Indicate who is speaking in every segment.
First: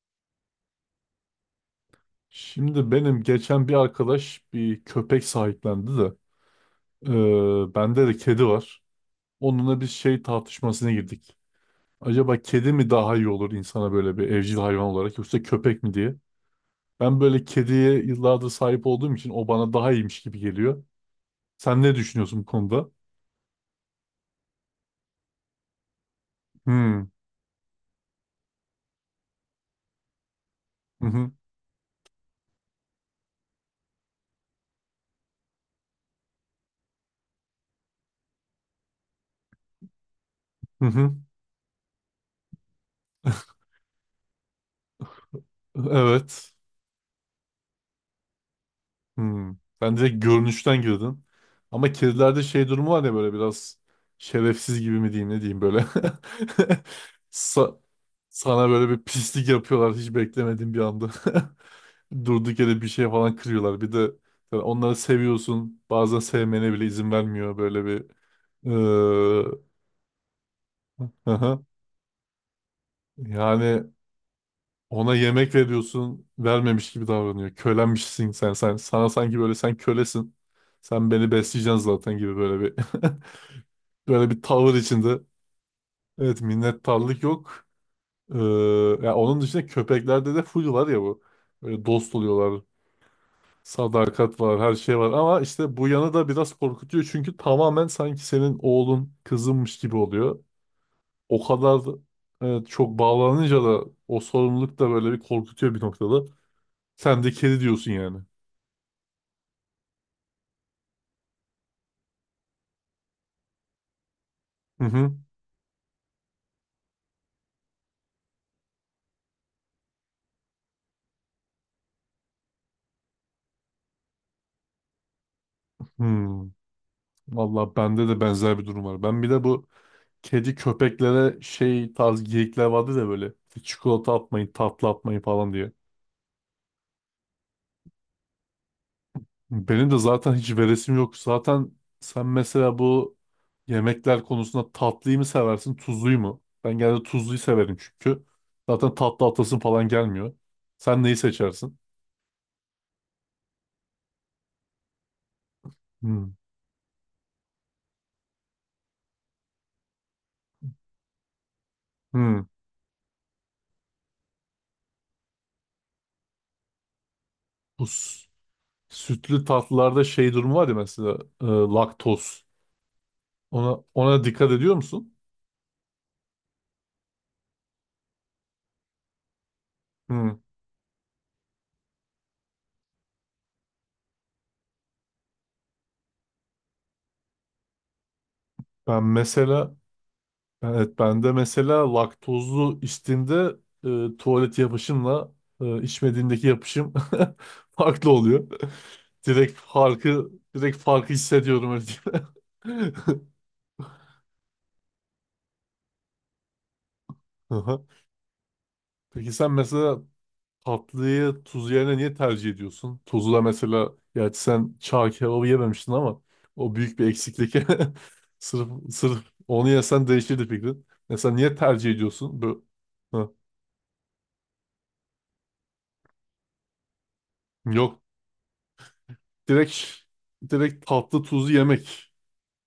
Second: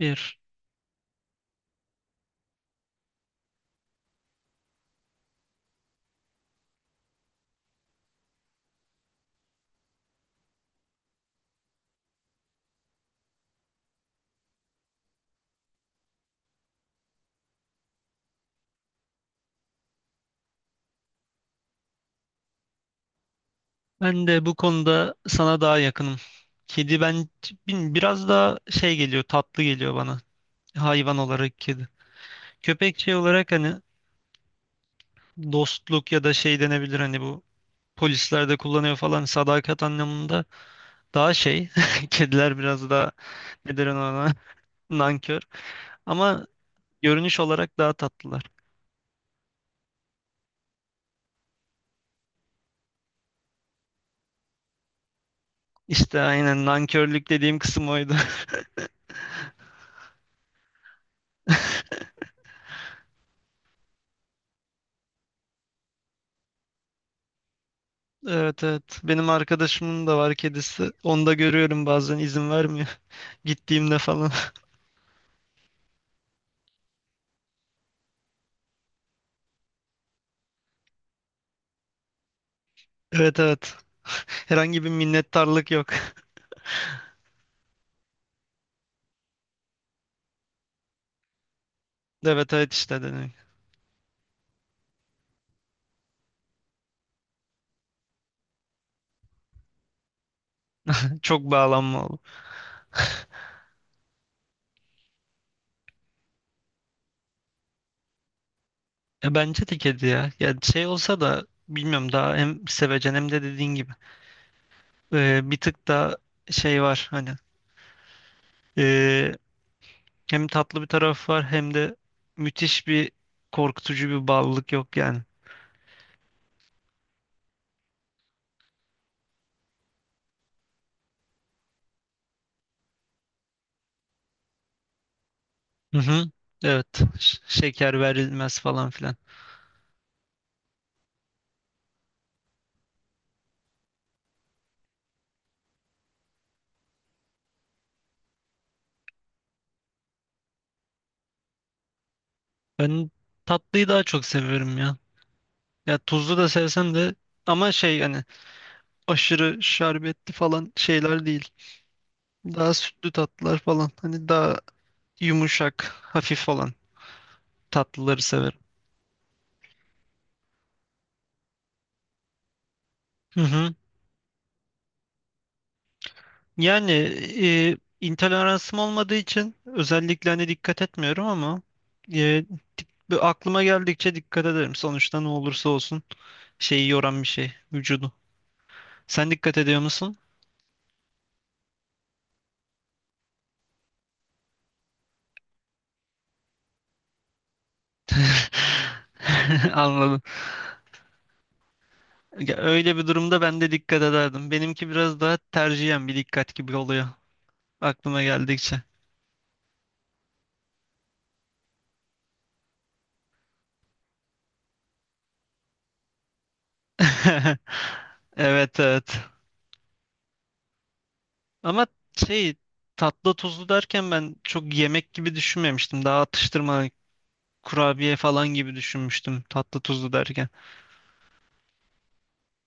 Speaker 1: Bir.
Speaker 2: Şimdi benim geçen bir arkadaş bir köpek sahiplendi de bende de kedi var. Onunla bir şey tartışmasına girdik. Acaba kedi mi daha iyi olur insana böyle bir evcil hayvan olarak yoksa köpek mi diye. Ben böyle kediye yıllardır sahip olduğum için o bana daha iyiymiş gibi geliyor. Sen ne düşünüyorsun bu konuda?
Speaker 1: Ben de bu konuda sana daha yakınım. Kedi
Speaker 2: Hmm.
Speaker 1: ben bilmiyorum, biraz daha şey geliyor, tatlı geliyor bana.
Speaker 2: Hı
Speaker 1: Hayvan
Speaker 2: hı.
Speaker 1: olarak kedi. Köpek şey olarak hani dostluk ya da şey denebilir hani bu polisler de kullanıyor falan sadakat anlamında
Speaker 2: Hı hı.
Speaker 1: daha şey. Kediler biraz daha ne derim ona nankör. Ama
Speaker 2: Evet.
Speaker 1: görünüş olarak daha tatlılar.
Speaker 2: Hmm. Ben direkt görünüşten girdim. Ama kedilerde şey durumu var ya böyle biraz şerefsiz gibi mi diyeyim ne diyeyim böyle.
Speaker 1: İşte aynen nankörlük dediğim
Speaker 2: Sa-
Speaker 1: kısım oydu.
Speaker 2: sana böyle bir pislik yapıyorlar hiç beklemediğin bir anda. Durduk yere bir şey falan kırıyorlar. Bir de yani onları seviyorsun. Bazen sevmene bile izin vermiyor böyle bir.
Speaker 1: Evet evet. Benim
Speaker 2: Ee,
Speaker 1: arkadaşımın da var kedisi. Onu da görüyorum bazen izin vermiyor.
Speaker 2: Yani
Speaker 1: Gittiğimde falan.
Speaker 2: ona yemek veriyorsun, vermemiş gibi davranıyor. Kölenmişsin sen, sen. Sana sanki böyle sen kölesin. Sen beni besleyeceksin zaten gibi böyle bir
Speaker 1: Evet evet.
Speaker 2: böyle bir tavır
Speaker 1: Herhangi bir
Speaker 2: içinde.
Speaker 1: minnettarlık yok.
Speaker 2: Evet, minnettarlık yok. Ee, ya onun dışında köpeklerde de full var ya bu. Böyle dost
Speaker 1: Evet
Speaker 2: oluyorlar,
Speaker 1: evet işte dedim.
Speaker 2: sadakat var, her şey var. Ama işte bu yanı da biraz korkutuyor. Çünkü tamamen sanki senin oğlun, kızınmış gibi oluyor.
Speaker 1: Çok
Speaker 2: O kadar da-
Speaker 1: bağlanma oldu.
Speaker 2: evet, çok bağlanınca da o sorumluluk da böyle bir korkutuyor bir noktada. Sen de kedi diyorsun yani.
Speaker 1: Bence de kedi ya. Ya şey olsa da bilmiyorum daha hem sevecen hem de dediğin gibi.
Speaker 2: Hı hı.
Speaker 1: Bir tık da şey var hani. E, Hem tatlı bir taraf var hem de müthiş bir korkutucu bir bağlılık yok yani.
Speaker 2: Hmm. Valla bende de benzer bir durum var. Ben bir de bu kedi köpeklere şey tarz geyikler vardı da böyle çikolata atmayın, tatlı atmayın falan diye.
Speaker 1: Hı hı. Evet. Şeker verilmez falan filan.
Speaker 2: Benim de zaten hiç veresim yok. Zaten sen mesela bu yemekler konusunda tatlıyı mı seversin, tuzluyu mu? Ben genelde tuzluyu severim çünkü. Zaten tatlı atasın falan gelmiyor. Sen neyi seçersin?
Speaker 1: Ben tatlıyı daha çok seviyorum ya. Ya
Speaker 2: Hmm.
Speaker 1: tuzlu da sevsem de ama şey hani aşırı şerbetli falan şeyler değil.
Speaker 2: Hmm.
Speaker 1: Daha sütlü tatlılar falan. Hani daha yumuşak, hafif falan
Speaker 2: Bu
Speaker 1: tatlıları
Speaker 2: s-
Speaker 1: severim.
Speaker 2: sütlü tatlılarda şey durumu var ya mesela laktoz.
Speaker 1: Hı hı.
Speaker 2: Ona dikkat ediyor musun?
Speaker 1: Yani intoleransım olmadığı için özellikle
Speaker 2: Hı.
Speaker 1: hani dikkat etmiyorum ama e, bu aklıma geldikçe dikkat ederim. Sonuçta ne olursa olsun şeyi yoran bir şey vücudu.
Speaker 2: Ben
Speaker 1: Sen dikkat
Speaker 2: mesela
Speaker 1: ediyor musun?
Speaker 2: evet ben de mesela laktozlu içtiğimde tuvalet yapışımla içmediğimdeki yapışım farklı oluyor. Direkt
Speaker 1: Anladım.
Speaker 2: farkı direkt farkı hissediyorum öyle diyeyim.
Speaker 1: Ya öyle bir durumda ben de dikkat ederdim. Benimki biraz daha tercihen bir dikkat gibi oluyor
Speaker 2: Aha.
Speaker 1: aklıma geldikçe.
Speaker 2: Peki sen mesela tatlıyı tuz yerine niye tercih ediyorsun? Tuzla mesela gerçi sen çağ kebabı yememiştin ama o büyük bir eksiklik. Sırf,
Speaker 1: Evet evet.
Speaker 2: sırf onu yesen değişirdi fikrin. Mesela niye
Speaker 1: Ama
Speaker 2: tercih ediyorsun?
Speaker 1: şey
Speaker 2: Bö- Hı.
Speaker 1: tatlı tuzlu derken ben çok yemek gibi düşünmemiştim. Daha atıştırma
Speaker 2: Yok.
Speaker 1: kurabiye falan gibi düşünmüştüm tatlı
Speaker 2: Direkt
Speaker 1: tuzlu derken.
Speaker 2: direkt tatlı tuzlu yemek.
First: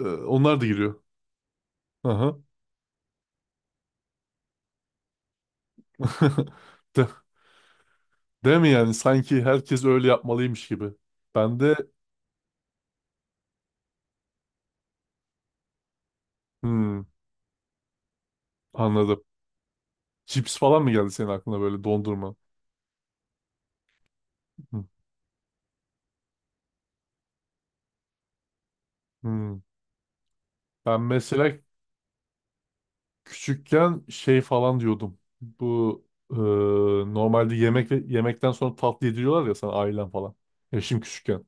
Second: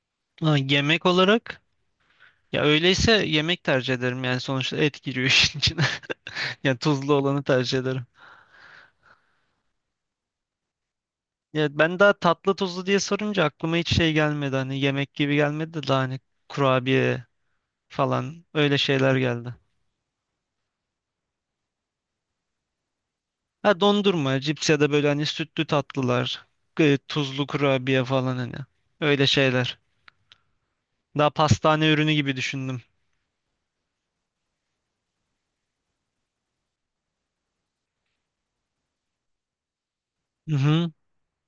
Speaker 1: Ha,
Speaker 2: Onlar da giriyor.
Speaker 1: yemek olarak
Speaker 2: Aha.
Speaker 1: ya öyleyse yemek tercih ederim yani sonuçta et giriyor işin içine. Yani tuzlu
Speaker 2: De,
Speaker 1: olanı tercih ederim.
Speaker 2: değil mi yani? Sanki herkes öyle yapmalıymış gibi. Ben de
Speaker 1: Ya ben daha tatlı tuzlu diye sorunca aklıma hiç şey gelmedi hani yemek gibi gelmedi de daha hani
Speaker 2: hmm,
Speaker 1: kurabiye falan öyle şeyler
Speaker 2: anladım.
Speaker 1: geldi.
Speaker 2: Cips falan mı geldi senin aklına böyle dondurma?
Speaker 1: Ha dondurma, cips ya
Speaker 2: Hmm.
Speaker 1: da böyle hani sütlü tatlılar, tuzlu kurabiye falan hani. Öyle
Speaker 2: Hmm.
Speaker 1: şeyler.
Speaker 2: Ben
Speaker 1: Daha
Speaker 2: mesela
Speaker 1: pastane ürünü gibi düşündüm.
Speaker 2: küçükken şey falan diyordum. Bu e, normalde yemek ve yemekten sonra tatlı yediriyorlar ya sana ailen falan.
Speaker 1: Hı hı.
Speaker 2: Yaşım küçükken.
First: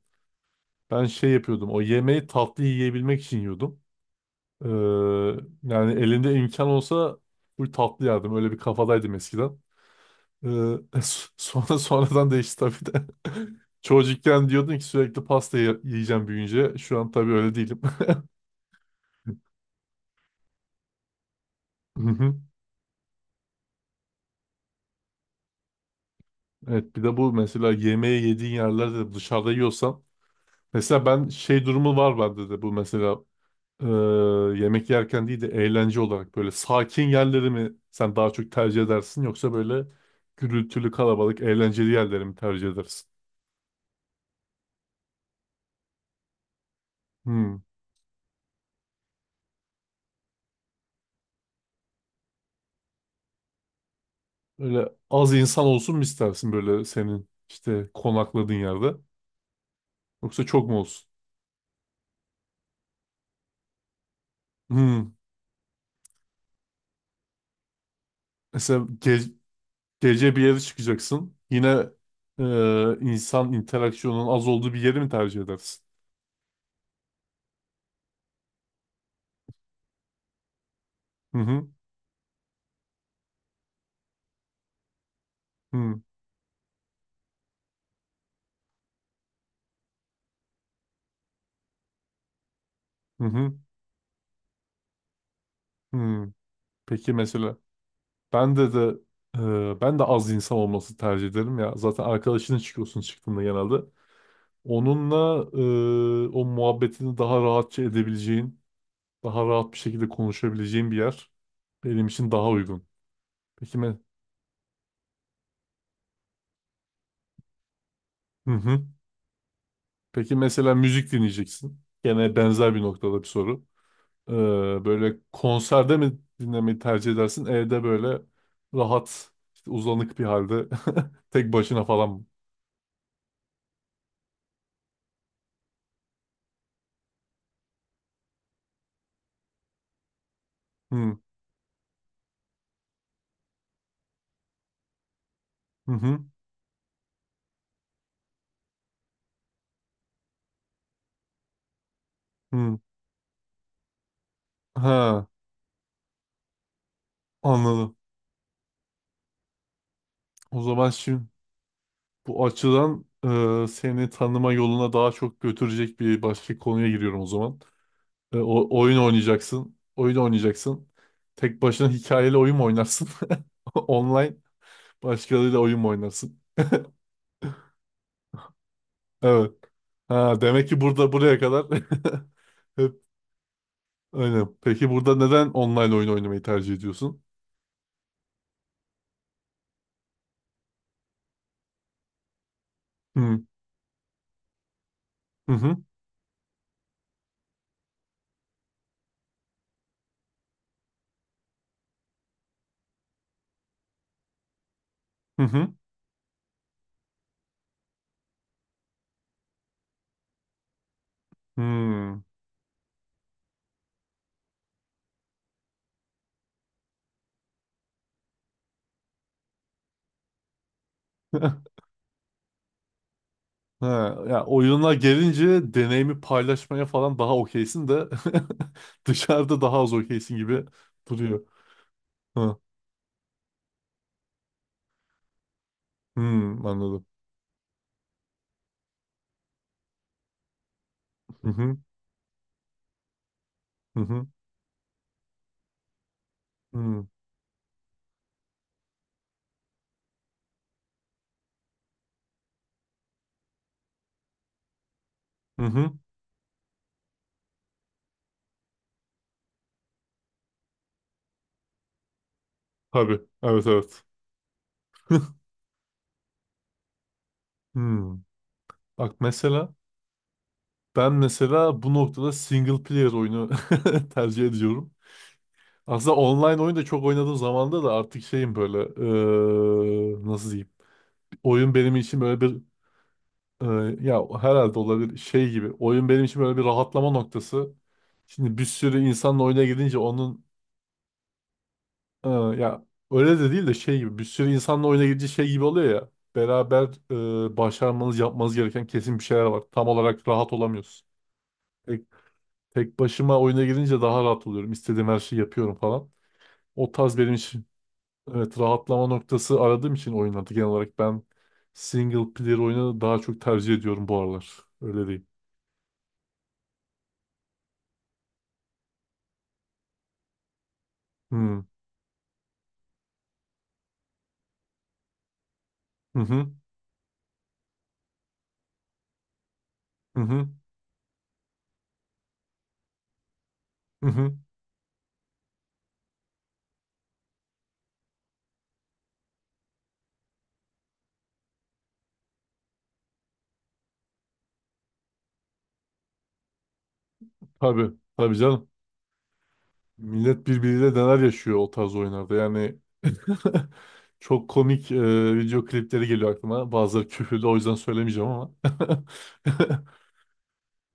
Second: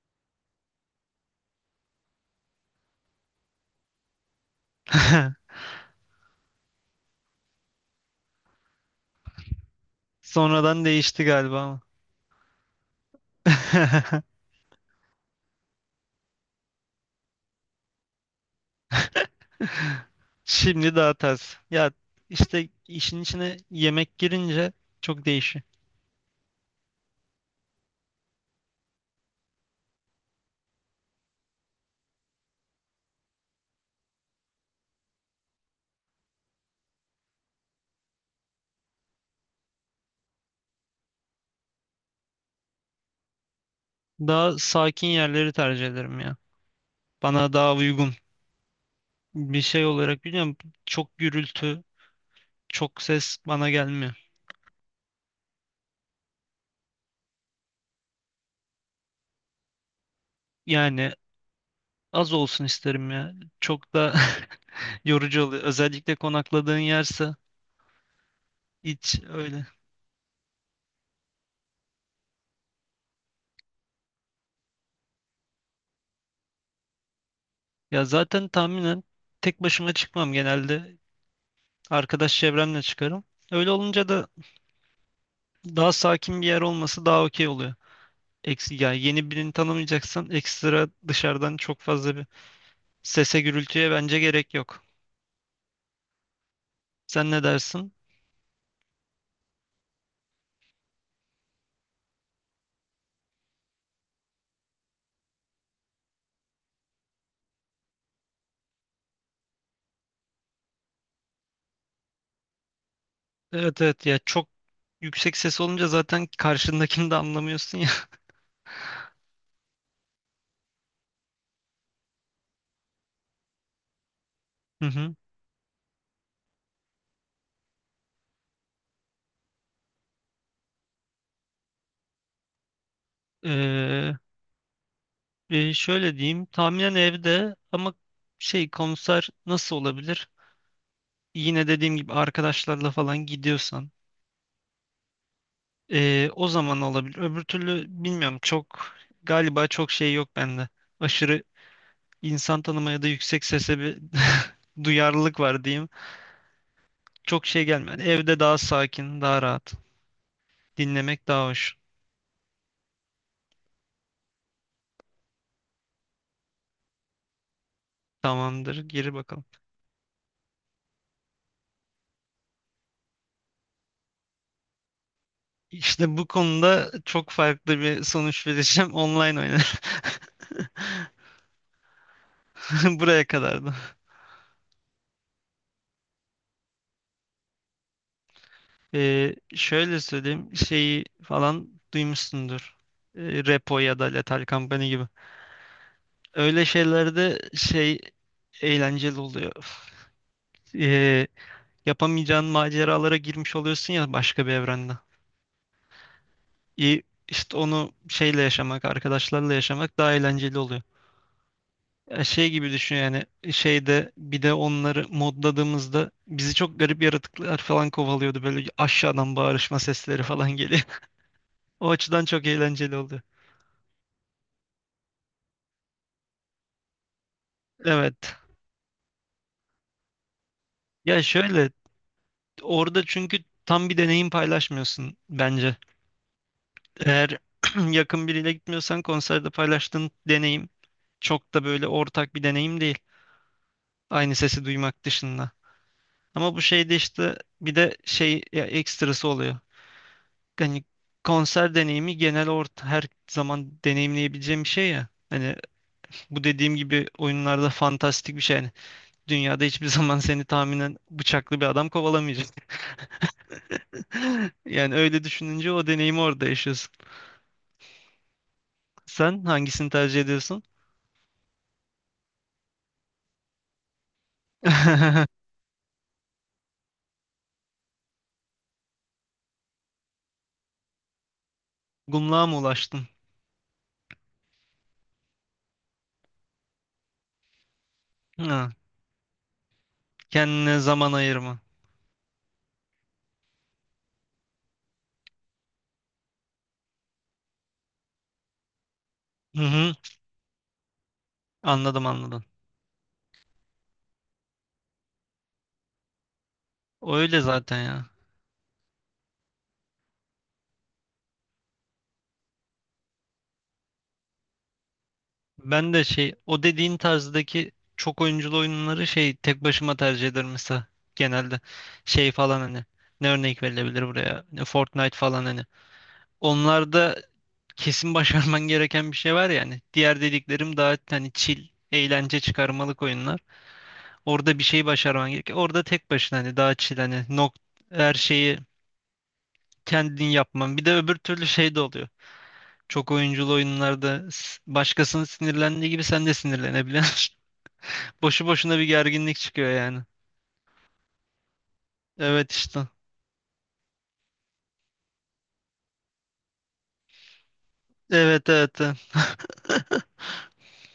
Speaker 2: Ben şey yapıyordum. O yemeği tatlı yiyebilmek için yiyordum. E, yani elimde imkan olsa bu tatlı yerdim. Öyle bir kafadaydım eskiden. E,
Speaker 1: Sonradan değişti
Speaker 2: s-
Speaker 1: galiba
Speaker 2: sonra
Speaker 1: ama.
Speaker 2: sonradan değişti tabii de. Çocukken diyordun ki sürekli yiyeceğim büyüyünce. Şu an tabii öyle değilim.
Speaker 1: Şimdi daha ters. Ya
Speaker 2: Hı hı.
Speaker 1: işte işin içine yemek girince çok değişiyor.
Speaker 2: Evet bir de bu mesela yemeği yediğin yerlerde de dışarıda yiyorsan mesela ben şey durumu var bende de bu mesela e, yemek yerken değil de eğlence olarak böyle sakin yerleri mi sen daha çok tercih edersin yoksa böyle gürültülü kalabalık eğlenceli yerleri mi tercih edersin?
Speaker 1: Daha sakin yerleri tercih ederim ya. Bana
Speaker 2: Hmm.
Speaker 1: daha uygun bir şey olarak biliyorum. Çok gürültü, çok ses bana gelmiyor.
Speaker 2: Böyle az insan olsun mu istersin böyle senin işte konakladığın yerde yoksa çok mu olsun?
Speaker 1: Yani az olsun isterim ya. Çok da
Speaker 2: Hmm.
Speaker 1: yorucu oluyor. Özellikle konakladığın yerse
Speaker 2: Mesela
Speaker 1: hiç
Speaker 2: ge-
Speaker 1: öyle.
Speaker 2: gece bir yere çıkacaksın yine insan interaksiyonunun az olduğu bir yeri mi tercih edersin?
Speaker 1: Ya zaten tahminen tek başıma çıkmam genelde.
Speaker 2: Hı hı.
Speaker 1: Arkadaş çevremle çıkarım. Öyle olunca da
Speaker 2: Hı
Speaker 1: daha
Speaker 2: hı.
Speaker 1: sakin bir yer olması daha okey oluyor. Eksi, ya yeni birini tanımayacaksan ekstra dışarıdan çok fazla bir sese
Speaker 2: Hı.
Speaker 1: gürültüye bence gerek yok.
Speaker 2: Hı. Peki
Speaker 1: Sen ne
Speaker 2: mesela
Speaker 1: dersin?
Speaker 2: ben de ben de az insan olması tercih ederim ya. Zaten arkadaşının çıkıyorsun çıktığında genelde. Onunla o muhabbetini daha rahatça edebileceğin, daha rahat bir şekilde konuşabileceğin bir yer benim için daha uygun. Peki
Speaker 1: Evet
Speaker 2: me
Speaker 1: evet ya çok yüksek ses olunca zaten karşındakini de anlamıyorsun ya.
Speaker 2: hı hı. Peki mesela müzik dinleyeceksin. Gene benzer bir noktada bir soru. E,
Speaker 1: Hı hı.
Speaker 2: böyle konserde mi dinlemeyi tercih edersin? Evde böyle rahat, işte uzanık bir halde tek başına falan mı?
Speaker 1: Ee, Şöyle diyeyim, tahminen evde ama şey konser nasıl olabilir?
Speaker 2: Hı
Speaker 1: Yine dediğim gibi arkadaşlarla falan gidiyorsan
Speaker 2: hı hı.
Speaker 1: o zaman olabilir. Öbür türlü bilmiyorum çok galiba çok şey yok bende. Aşırı insan
Speaker 2: hı.
Speaker 1: tanımaya da yüksek sese bir
Speaker 2: Ha.
Speaker 1: duyarlılık var diyeyim. Çok şey
Speaker 2: Anladım.
Speaker 1: gelmedi. Evde daha sakin, daha rahat.
Speaker 2: O zaman şimdi
Speaker 1: Dinlemek daha hoş.
Speaker 2: bu açıdan seni tanıma yoluna daha çok götürecek bir başka konuya giriyorum o zaman.
Speaker 1: Tamamdır,
Speaker 2: Oyun
Speaker 1: geri bakalım.
Speaker 2: oynayacaksın. Oyun oynayacaksın. Tek başına hikayeli oyun mu oynarsın? Online başkalarıyla oyun mu
Speaker 1: İşte bu
Speaker 2: oynarsın?
Speaker 1: konuda çok farklı bir sonuç vereceğim. Online
Speaker 2: Evet.
Speaker 1: oynar.
Speaker 2: Ha, demek ki burada buraya kadar hep
Speaker 1: Buraya kadardı.
Speaker 2: aynen. Peki burada neden online oyun oynamayı tercih ediyorsun?
Speaker 1: Şöyle söyleyeyim şeyi falan duymuşsundur.
Speaker 2: Hı
Speaker 1: Repo ya da Lethal Company gibi.
Speaker 2: hı hı
Speaker 1: Öyle şeylerde şey eğlenceli oluyor. Ee, Yapamayacağın maceralara girmiş oluyorsun ya başka bir evrende.
Speaker 2: hı. hı.
Speaker 1: İyi, işte onu şeyle yaşamak, arkadaşlarla yaşamak daha eğlenceli oluyor.
Speaker 2: Hmm.
Speaker 1: Ya şey gibi düşün yani şeyde bir de onları modladığımızda bizi çok garip yaratıklar falan kovalıyordu. Böyle aşağıdan bağırışma sesleri falan geliyor. O açıdan çok eğlenceli oluyor.
Speaker 2: Ha, ya oyuna gelince deneyimi paylaşmaya falan daha okeysin de
Speaker 1: Evet.
Speaker 2: dışarıda daha az okeysin gibi
Speaker 1: Ya
Speaker 2: duruyor.
Speaker 1: şöyle
Speaker 2: Ha.
Speaker 1: orada çünkü tam bir deneyim paylaşmıyorsun bence.
Speaker 2: Hmm, anladım.
Speaker 1: Eğer yakın biriyle gitmiyorsan konserde paylaştığın deneyim
Speaker 2: Hı
Speaker 1: çok da
Speaker 2: hı,
Speaker 1: böyle ortak bir deneyim değil.
Speaker 2: hı hı,
Speaker 1: Aynı sesi duymak dışında. Ama bu şeyde
Speaker 2: hı
Speaker 1: işte bir de şey ya, ekstrası oluyor. Hani konser deneyimi genel orta her zaman deneyimleyebileceğim bir şey ya. Hani
Speaker 2: hı. hı.
Speaker 1: bu dediğim gibi oyunlarda fantastik bir şey. Yani dünyada hiçbir zaman seni tahminen bıçaklı bir adam kovalamayacak.
Speaker 2: Tabii. Evet evet.
Speaker 1: Yani öyle düşününce o deneyimi orada yaşıyorsun.
Speaker 2: Hmm. Bak
Speaker 1: Sen
Speaker 2: mesela
Speaker 1: hangisini tercih ediyorsun?
Speaker 2: ben mesela bu noktada single player oyunu tercih ediyorum. Aslında online oyun da çok oynadığım zamanda da artık şeyim böyle nasıl diyeyim? Oyun benim için böyle
Speaker 1: Gumluğa mı
Speaker 2: bir
Speaker 1: ulaştın?
Speaker 2: Ee, ya herhalde olabilir şey gibi. Oyun benim için böyle bir rahatlama noktası. Şimdi bir
Speaker 1: Ha,
Speaker 2: sürü insanla oyuna gidince onun
Speaker 1: kendine zaman ayırma.
Speaker 2: ya öyle de değil de şey gibi bir sürü insanla oyuna gidince şey gibi oluyor ya. Beraber başarmanız yapmanız gereken kesin bir şeyler var.
Speaker 1: Hı
Speaker 2: Tam
Speaker 1: hı,
Speaker 2: olarak rahat olamıyorsun. Tek,
Speaker 1: anladım anladım.
Speaker 2: tek başıma oyuna girince daha rahat oluyorum. İstediğim her şeyi yapıyorum falan. O tarz benim
Speaker 1: Öyle
Speaker 2: için
Speaker 1: zaten ya.
Speaker 2: evet rahatlama noktası aradığım için oyunlarda genel olarak ben single player oyunu daha çok tercih ediyorum bu aralar. Öyle değil.
Speaker 1: Ben de şey o dediğin tarzdaki çok oyunculu oyunları şey tek başıma tercih ederim mesela
Speaker 2: Hmm.
Speaker 1: genelde. Şey falan hani ne örnek verilebilir buraya? Ne Fortnite falan hani.
Speaker 2: Hı hı.
Speaker 1: Onlarda kesin başarman gereken bir şey var yani.
Speaker 2: Hı
Speaker 1: Diğer
Speaker 2: hı.
Speaker 1: dediklerim daha hani chill, eğlence çıkarmalık oyunlar.
Speaker 2: Hı hı.
Speaker 1: Orada bir şey başarman gerekiyor. Orada tek başına hani daha chill hani her şeyi kendin yapman. Bir de öbür türlü şey de oluyor. Çok oyunculu oyunlarda başkasının sinirlendiği gibi sen de sinirlenebiliyorsun.
Speaker 2: Tabii. Tabii
Speaker 1: Boşu
Speaker 2: canım.
Speaker 1: boşuna bir gerginlik çıkıyor yani.
Speaker 2: Millet birbiriyle neler yaşıyor o tarz oyunlarda.
Speaker 1: Evet
Speaker 2: Yani
Speaker 1: işte.
Speaker 2: çok komik video klipleri geliyor aklıma. Bazıları küfürlü o yüzden söylemeyeceğim
Speaker 1: Evet
Speaker 2: ama.
Speaker 1: evet. Evet.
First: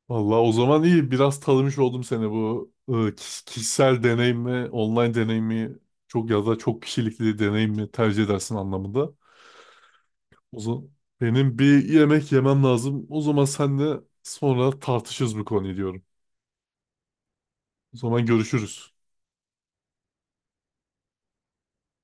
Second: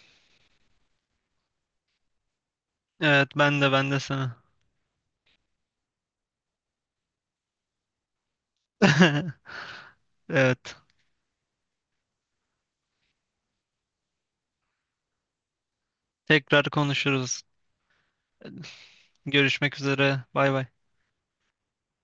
Speaker 2: Vallahi o zaman iyi. Biraz tanımış oldum seni bu
Speaker 1: Evet, ben de
Speaker 2: kişisel deneyim
Speaker 1: sana.
Speaker 2: mi, online deneyim mi, çok ya da çok kişilikli deneyim mi tercih edersin anlamında. O
Speaker 1: Evet.
Speaker 2: zaman benim bir yemek yemem lazım. O zaman senle sonra tartışırız bu konuyu diyorum.
Speaker 1: Tekrar konuşuruz.
Speaker 2: O zaman görüşürüz.
Speaker 1: Görüşmek üzere. Bay bay.